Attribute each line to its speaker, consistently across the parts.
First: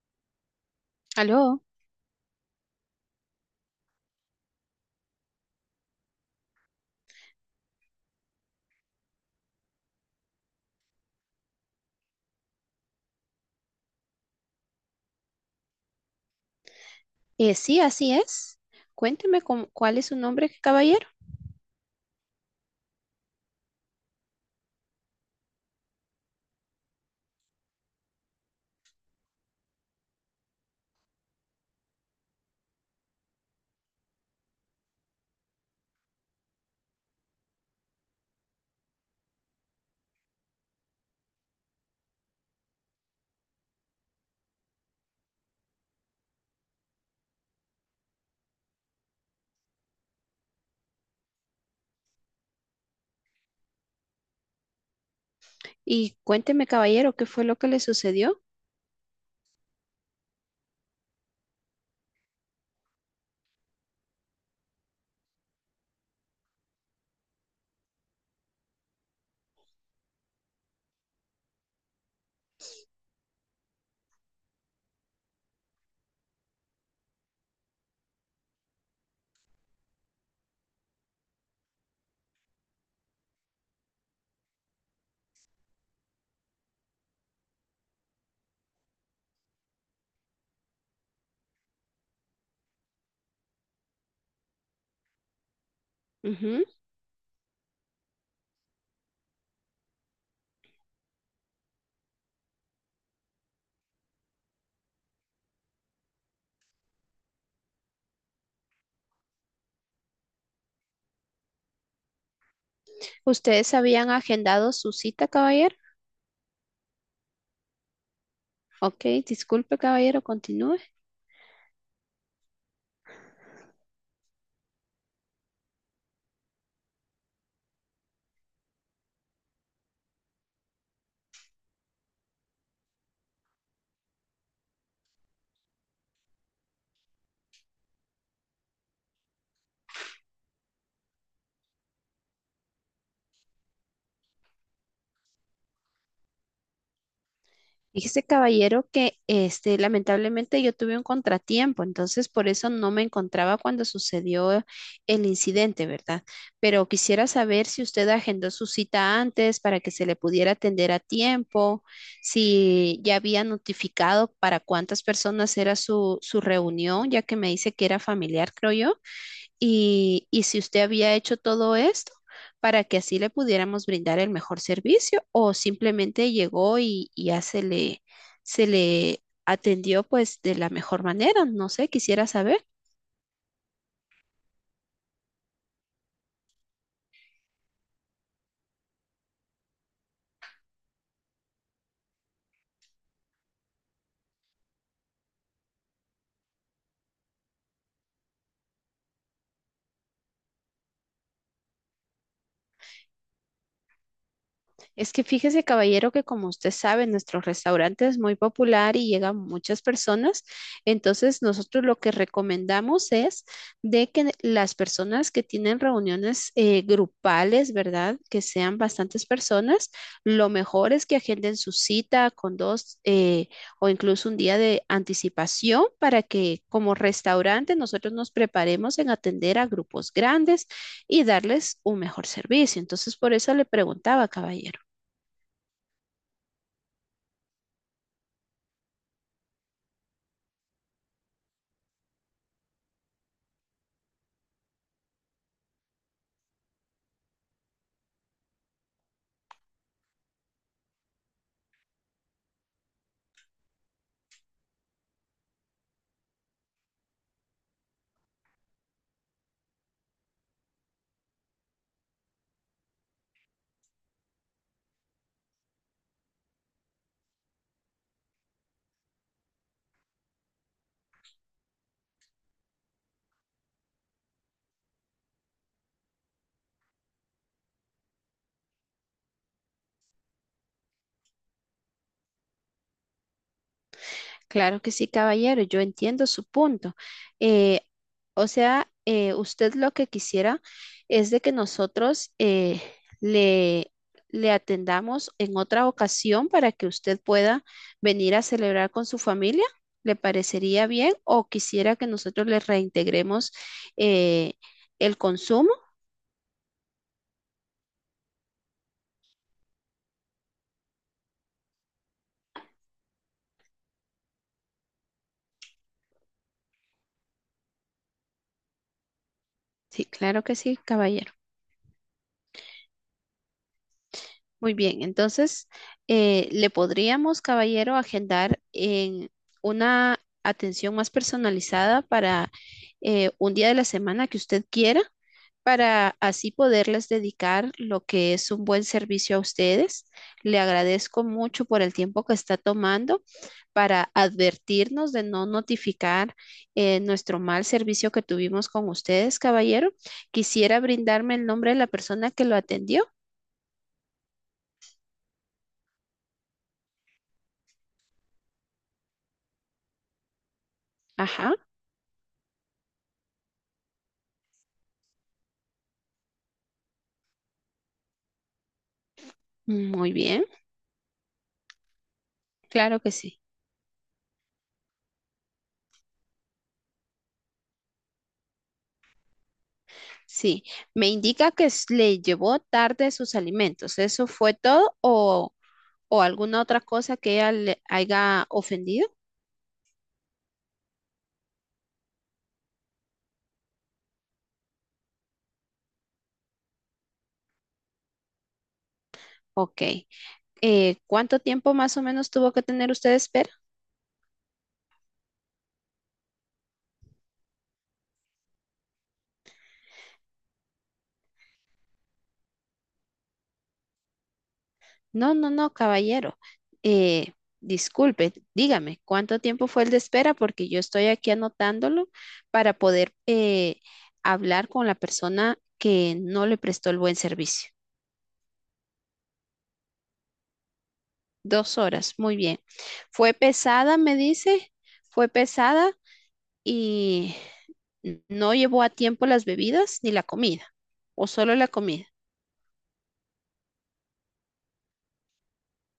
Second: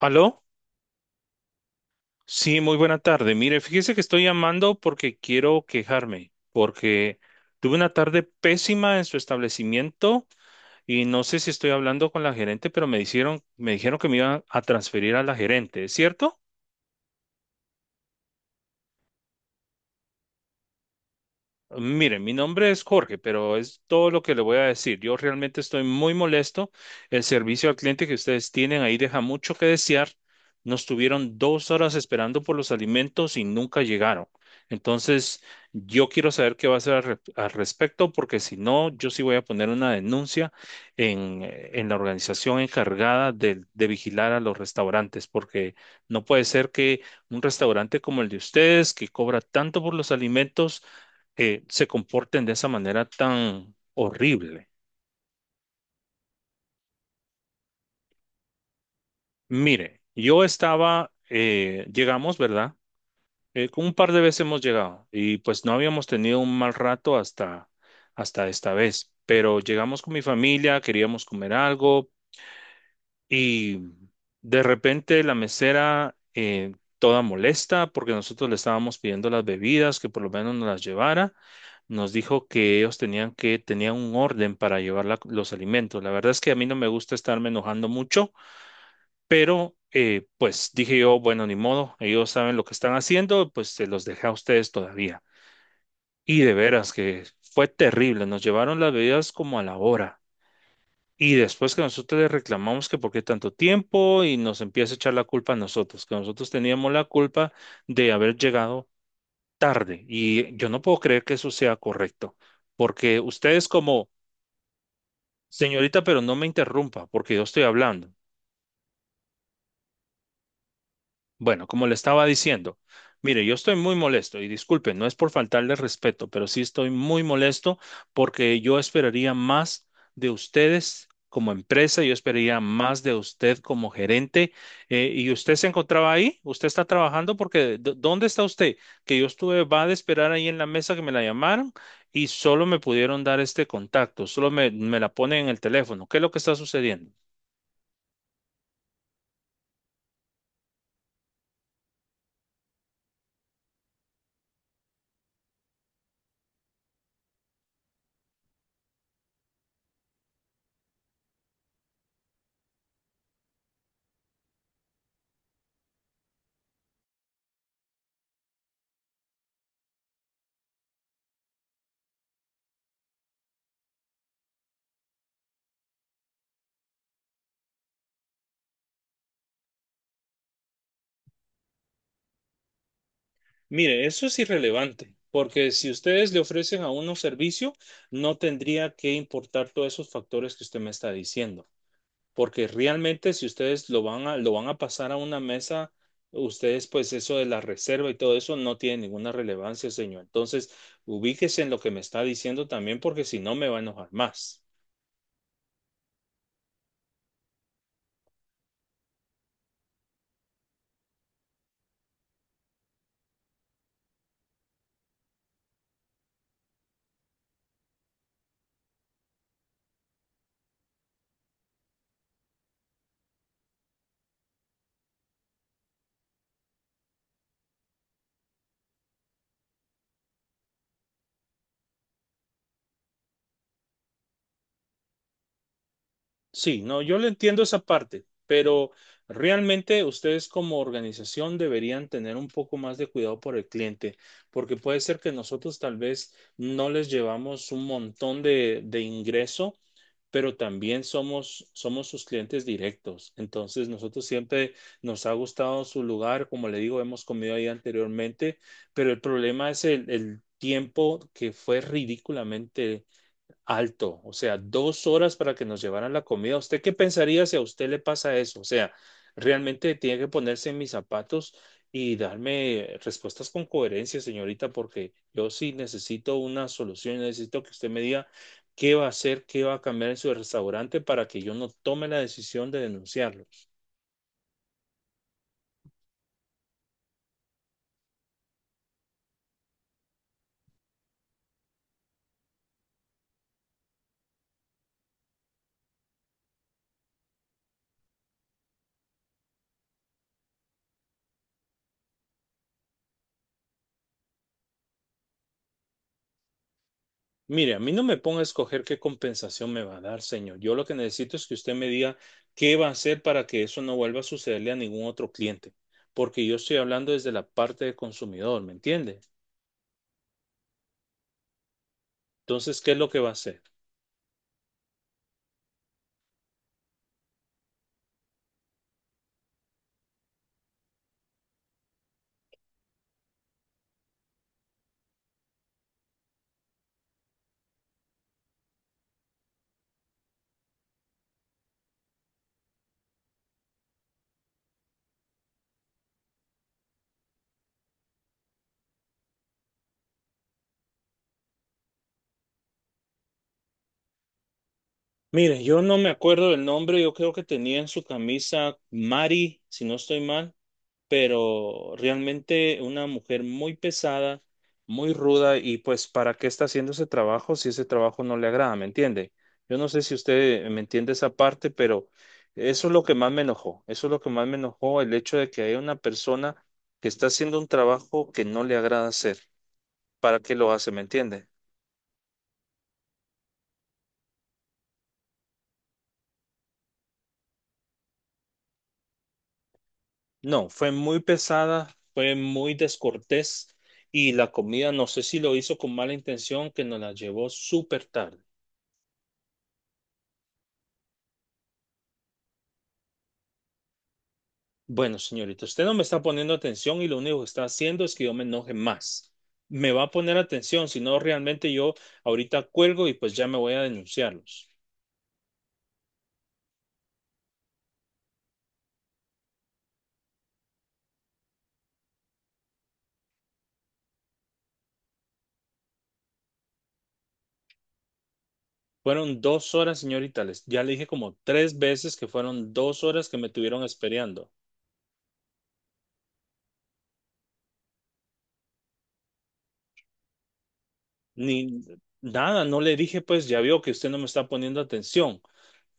Speaker 1: ¿Aló?
Speaker 2: Aló,
Speaker 1: Sí, muy buena tarde. Mire, fíjese que estoy llamando porque quiero quejarme, porque tuve una tarde pésima en su establecimiento y no sé si estoy hablando con la gerente, pero me dijeron que me iban a transferir a la gerente, ¿es cierto?
Speaker 2: sí, así es. Cuénteme cómo- cuál es su nombre, caballero.
Speaker 1: Mire, mi nombre es Jorge, pero es todo lo que le voy a decir. Yo realmente estoy muy molesto. El servicio al cliente que ustedes tienen ahí deja mucho que desear. Nos tuvieron 2 horas esperando por los alimentos y nunca llegaron. Entonces, yo quiero saber qué va a hacer al respecto, porque si no, yo sí voy a poner una denuncia en, en la organización encargada de vigilar a los restaurantes, porque no puede ser que un restaurante como el de ustedes, que cobra tanto por los alimentos, se comporten de esa manera tan horrible.
Speaker 2: Y cuénteme, caballero, qué fue lo que le sucedió.
Speaker 1: Mire, llegamos, ¿verdad? Con un par de veces hemos llegado y pues no habíamos tenido un mal rato hasta esta vez, pero llegamos con mi familia, queríamos comer algo. Y de repente la mesera, toda molesta, porque nosotros le estábamos pidiendo las bebidas, que por lo menos nos las llevara, nos dijo que ellos tenían un orden para llevar los alimentos. La verdad es que a mí no me gusta estarme enojando mucho, pero pues dije yo, bueno, ni modo, ellos saben lo que están haciendo, pues se los dejé a ustedes todavía. Y de
Speaker 2: Ujú.
Speaker 1: veras que fue terrible, nos llevaron las bebidas como a la hora. Y después que nosotros le reclamamos que por qué tanto tiempo y nos empieza a echar la culpa a nosotros, que nosotros teníamos la culpa de haber llegado tarde. Y yo no puedo creer que eso sea correcto, porque
Speaker 2: ¿Ustedes habían agendado su cita, caballero?
Speaker 1: señorita, pero no me interrumpa, porque yo estoy hablando.
Speaker 2: Ok, disculpe, caballero, continúe.
Speaker 1: Bueno, como le estaba diciendo, mire, yo estoy muy molesto y disculpe, no es por faltarle respeto, pero sí estoy muy molesto porque yo esperaría más de ustedes como empresa, yo esperaría más de usted como gerente. ¿Y usted se encontraba ahí? ¿Usted está trabajando? Porque ¿dónde está usted? Que yo estuve, va de esperar ahí en la mesa que me la llamaron y solo me pudieron dar este contacto, solo me la ponen en el teléfono. ¿Qué es lo que está sucediendo?
Speaker 2: Fíjese, caballero, que este, lamentablemente yo tuve un contratiempo, entonces por eso no me encontraba cuando sucedió el incidente, ¿verdad? Pero quisiera saber si usted agendó su cita antes para que se le pudiera atender a tiempo, si ya había notificado para cuántas personas era su, su reunión, ya que me dice que era familiar, creo yo, y si usted había hecho todo esto para que así le pudiéramos brindar el mejor servicio o simplemente llegó y ya se le atendió pues de la mejor manera. No sé, quisiera saber.
Speaker 1: Mire, eso es irrelevante, porque si ustedes le ofrecen a uno servicio, no tendría que importar todos esos factores que usted me está diciendo, porque realmente si ustedes lo van a pasar a una mesa, ustedes pues eso de la reserva y todo eso no tiene ninguna relevancia, señor. Entonces, ubíquese en lo que me está diciendo también, porque si no me va a enojar más.
Speaker 2: Es que fíjese, caballero, que como usted sabe, nuestro restaurante es muy popular y llegan muchas personas. Entonces, nosotros lo que recomendamos es de que las personas que tienen reuniones grupales, ¿verdad? Que sean bastantes personas, lo mejor es que agenden su cita con 2 o incluso un día de anticipación para que como restaurante nosotros nos preparemos en atender a grupos grandes y darles un mejor servicio. Entonces, por eso le preguntaba, caballero.
Speaker 1: Sí, no, yo le entiendo esa parte, pero realmente ustedes como organización deberían tener un poco más de cuidado por el cliente, porque puede ser que nosotros tal vez no les llevamos un montón de ingreso, pero también somos sus clientes directos. Entonces, nosotros siempre nos ha gustado su lugar, como le digo, hemos comido ahí anteriormente, pero el problema es el tiempo que fue ridículamente alto, o sea, 2 horas para que nos llevaran la comida. ¿Usted qué pensaría si a usted le pasa eso? O sea, realmente tiene que ponerse en mis zapatos y darme respuestas con coherencia, señorita, porque yo sí necesito una solución, necesito que usted me diga qué va a hacer, qué va a cambiar en su restaurante para que yo no tome la decisión de denunciarlos.
Speaker 2: Claro que sí, caballero, yo entiendo su punto. Eh, o sea, usted lo que quisiera es de que nosotros le, le atendamos en otra ocasión para que usted pueda venir a celebrar con su familia. ¿Le parecería bien o quisiera que nosotros le reintegremos eh, el consumo?
Speaker 1: Mire, a mí no me ponga a escoger qué compensación me va a dar, señor. Yo lo que necesito es que usted me diga qué va a hacer para que eso no vuelva a sucederle a ningún otro cliente, porque yo estoy hablando desde la parte de consumidor, ¿me entiende?
Speaker 2: Sí, claro que sí, caballero.
Speaker 1: Entonces, ¿qué es lo que va a hacer?
Speaker 2: Muy bien, entonces le podríamos, caballero, agendar en una atención más personalizada para un día de la semana que usted quiera, para así poderles dedicar lo que es un buen servicio a ustedes. Le agradezco mucho por el tiempo que está tomando para advertirnos de no notificar nuestro mal servicio que tuvimos con ustedes, caballero. Quisiera brindarme el nombre de la persona que lo atendió.
Speaker 1: Mire, yo no me acuerdo del nombre, yo creo que tenía en su camisa Mari, si no estoy mal.
Speaker 2: Ajá.
Speaker 1: Pero realmente una mujer muy pesada, muy ruda y pues ¿para qué está haciendo ese trabajo si ese trabajo no le agrada? ¿Me entiende? Yo no sé
Speaker 2: Muy
Speaker 1: si
Speaker 2: bien,
Speaker 1: usted me entiende esa parte, pero eso es
Speaker 2: claro
Speaker 1: lo
Speaker 2: que
Speaker 1: que más
Speaker 2: sí.
Speaker 1: me enojó, eso es lo que más me enojó, el hecho de que haya una persona que está haciendo un trabajo que no le agrada hacer. ¿Para qué
Speaker 2: Sí,
Speaker 1: lo hace? ¿Me
Speaker 2: me
Speaker 1: entiende?
Speaker 2: indica que s- le llevó tarde sus alimentos. ¿Eso fue todo o alguna otra cosa que ella le haya ofendido?
Speaker 1: No, fue muy pesada, fue muy descortés y la comida, no sé si lo hizo con mala intención, que nos la llevó súper tarde.
Speaker 2: Ok. ¿Cuánto tiempo más o menos tuvo que tener usted de espera?
Speaker 1: Bueno, señorita, usted no me está poniendo atención y lo único que está haciendo es que yo me enoje más. Me va a poner atención, si no, realmente yo ahorita cuelgo y pues ya me voy a denunciarlos.
Speaker 2: No, no, no, caballero. Eh, disculpe, dígame, ¿cuánto tiempo fue el de espera? Porque yo estoy aquí anotándolo para poder hablar con la persona que no le prestó el buen servicio.
Speaker 1: Fueron 2 horas, señorita, les, ya le dije como tres
Speaker 2: Dos
Speaker 1: veces
Speaker 2: horas,
Speaker 1: que
Speaker 2: muy bien.
Speaker 1: fueron 2 horas
Speaker 2: Fue
Speaker 1: que me tuvieron
Speaker 2: pesada, me
Speaker 1: esperando.
Speaker 2: dice, fue pesada y no llevó a tiempo las bebidas ni la comida, o solo la
Speaker 1: Ni
Speaker 2: comida.
Speaker 1: nada, no le dije, pues ya vio que usted no me está poniendo atención.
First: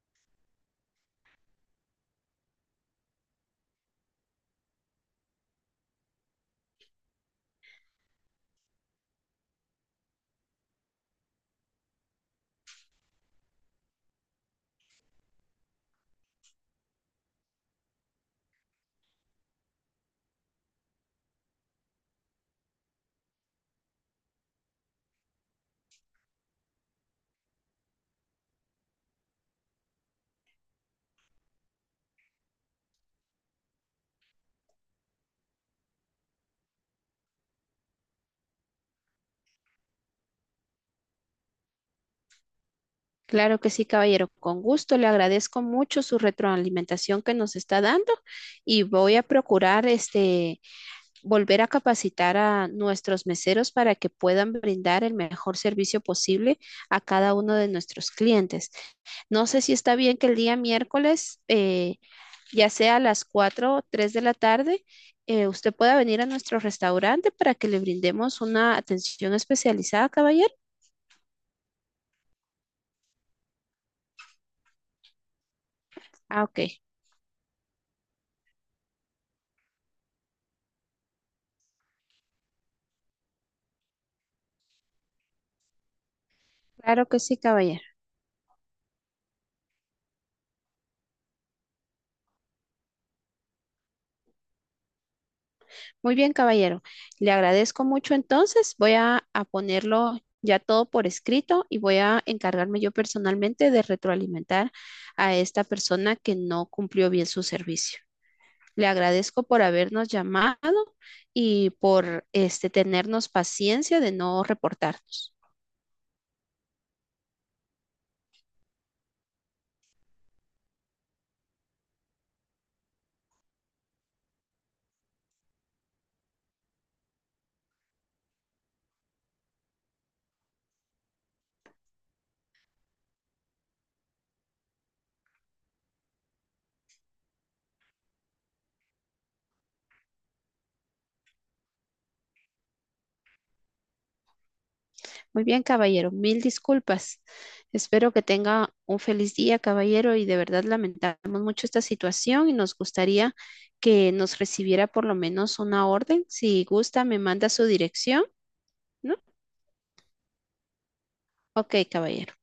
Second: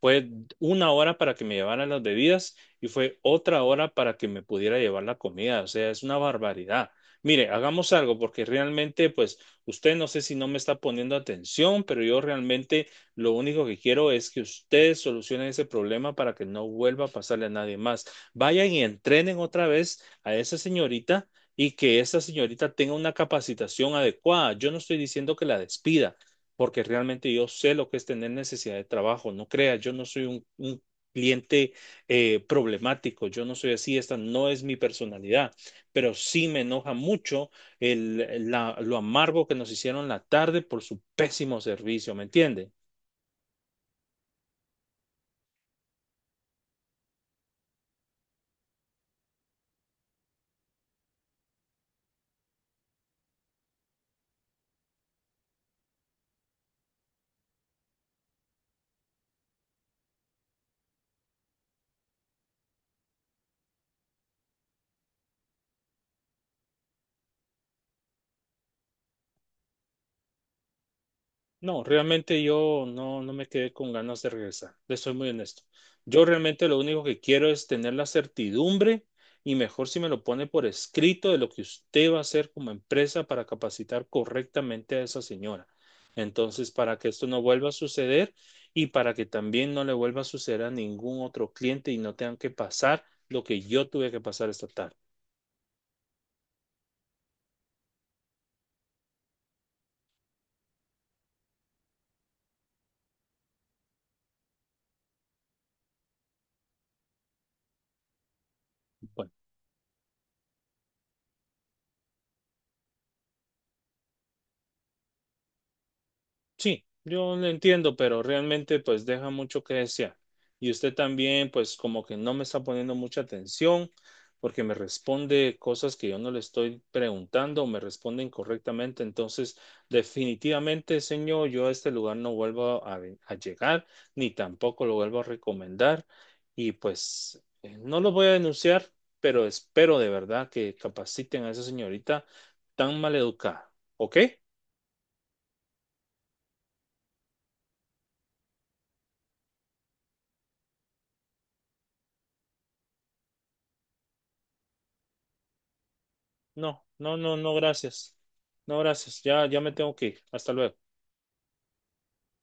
Speaker 1: Fue 1 hora para que me llevaran las bebidas y fue otra hora para que me pudiera llevar la comida. O sea, es una barbaridad. Mire, hagamos algo porque realmente, pues, usted no sé si no me está poniendo atención, pero yo realmente lo único que quiero es que usted solucione ese problema para que no vuelva a pasarle a nadie más. Vayan y entrenen otra vez a esa señorita y que esa señorita tenga una capacitación adecuada. Yo no estoy diciendo que la despida porque realmente yo sé lo que es tener necesidad de trabajo. No creas, yo no soy un cliente problemático, yo no soy así, esta no es mi personalidad, pero sí me enoja mucho lo amargo que nos hicieron la tarde por su pésimo servicio, ¿me entiende?
Speaker 2: Claro que sí, caballero, con gusto. Le agradezco mucho su retroalimentación que nos está dando y voy a procurar este volver a capacitar a nuestros meseros para que puedan brindar el mejor servicio posible a cada uno de nuestros clientes. No sé si está bien que el día miércoles ya sea a las 4 o 3 de la tarde, usted pueda venir a nuestro restaurante para que le brindemos una atención especializada, caballero.
Speaker 1: No, realmente yo no, no me quedé con ganas de regresar, le soy muy honesto. Yo
Speaker 2: Ah, ok,
Speaker 1: realmente lo único que quiero es tener la certidumbre y mejor si me lo pone por escrito de lo que usted va a hacer como empresa para capacitar correctamente a esa señora. Entonces, para que
Speaker 2: claro que
Speaker 1: esto
Speaker 2: sí,
Speaker 1: no vuelva a
Speaker 2: caballero.
Speaker 1: suceder y para que también no le vuelva a suceder a ningún otro cliente y no tengan que pasar lo que yo tuve que pasar esta tarde.
Speaker 2: Muy bien, caballero. Le agradezco mucho entonces. Voy a ponerlo ya todo por escrito y voy a encargarme yo personalmente de retroalimentar a esta persona que no cumplió bien su servicio. Le
Speaker 1: Bueno.
Speaker 2: agradezco por habernos llamado y por este tenernos paciencia de no reportarnos.
Speaker 1: Sí, yo lo entiendo, pero realmente pues deja mucho que desear. Y usted también pues como que no me está poniendo mucha atención porque me responde cosas que yo no le estoy preguntando o me responde incorrectamente. Entonces, definitivamente, señor, yo a este lugar no vuelvo a llegar ni tampoco lo vuelvo a recomendar. Y pues no lo voy a denunciar, pero espero de verdad que capaciten a esa señorita tan maleducada. ¿Ok?
Speaker 2: Muy bien, caballero, mil disculpas. Espero que tenga un feliz día, caballero, y de verdad lamentamos mucho esta situación y nos gustaría que nos recibiera por lo menos una orden. Si
Speaker 1: No,
Speaker 2: gusta,
Speaker 1: no,
Speaker 2: me
Speaker 1: no,
Speaker 2: manda
Speaker 1: no,
Speaker 2: su
Speaker 1: gracias.
Speaker 2: dirección,
Speaker 1: No,
Speaker 2: ¿no?
Speaker 1: gracias. Ya me tengo que ir. Hasta luego.
Speaker 2: Ok, caballero.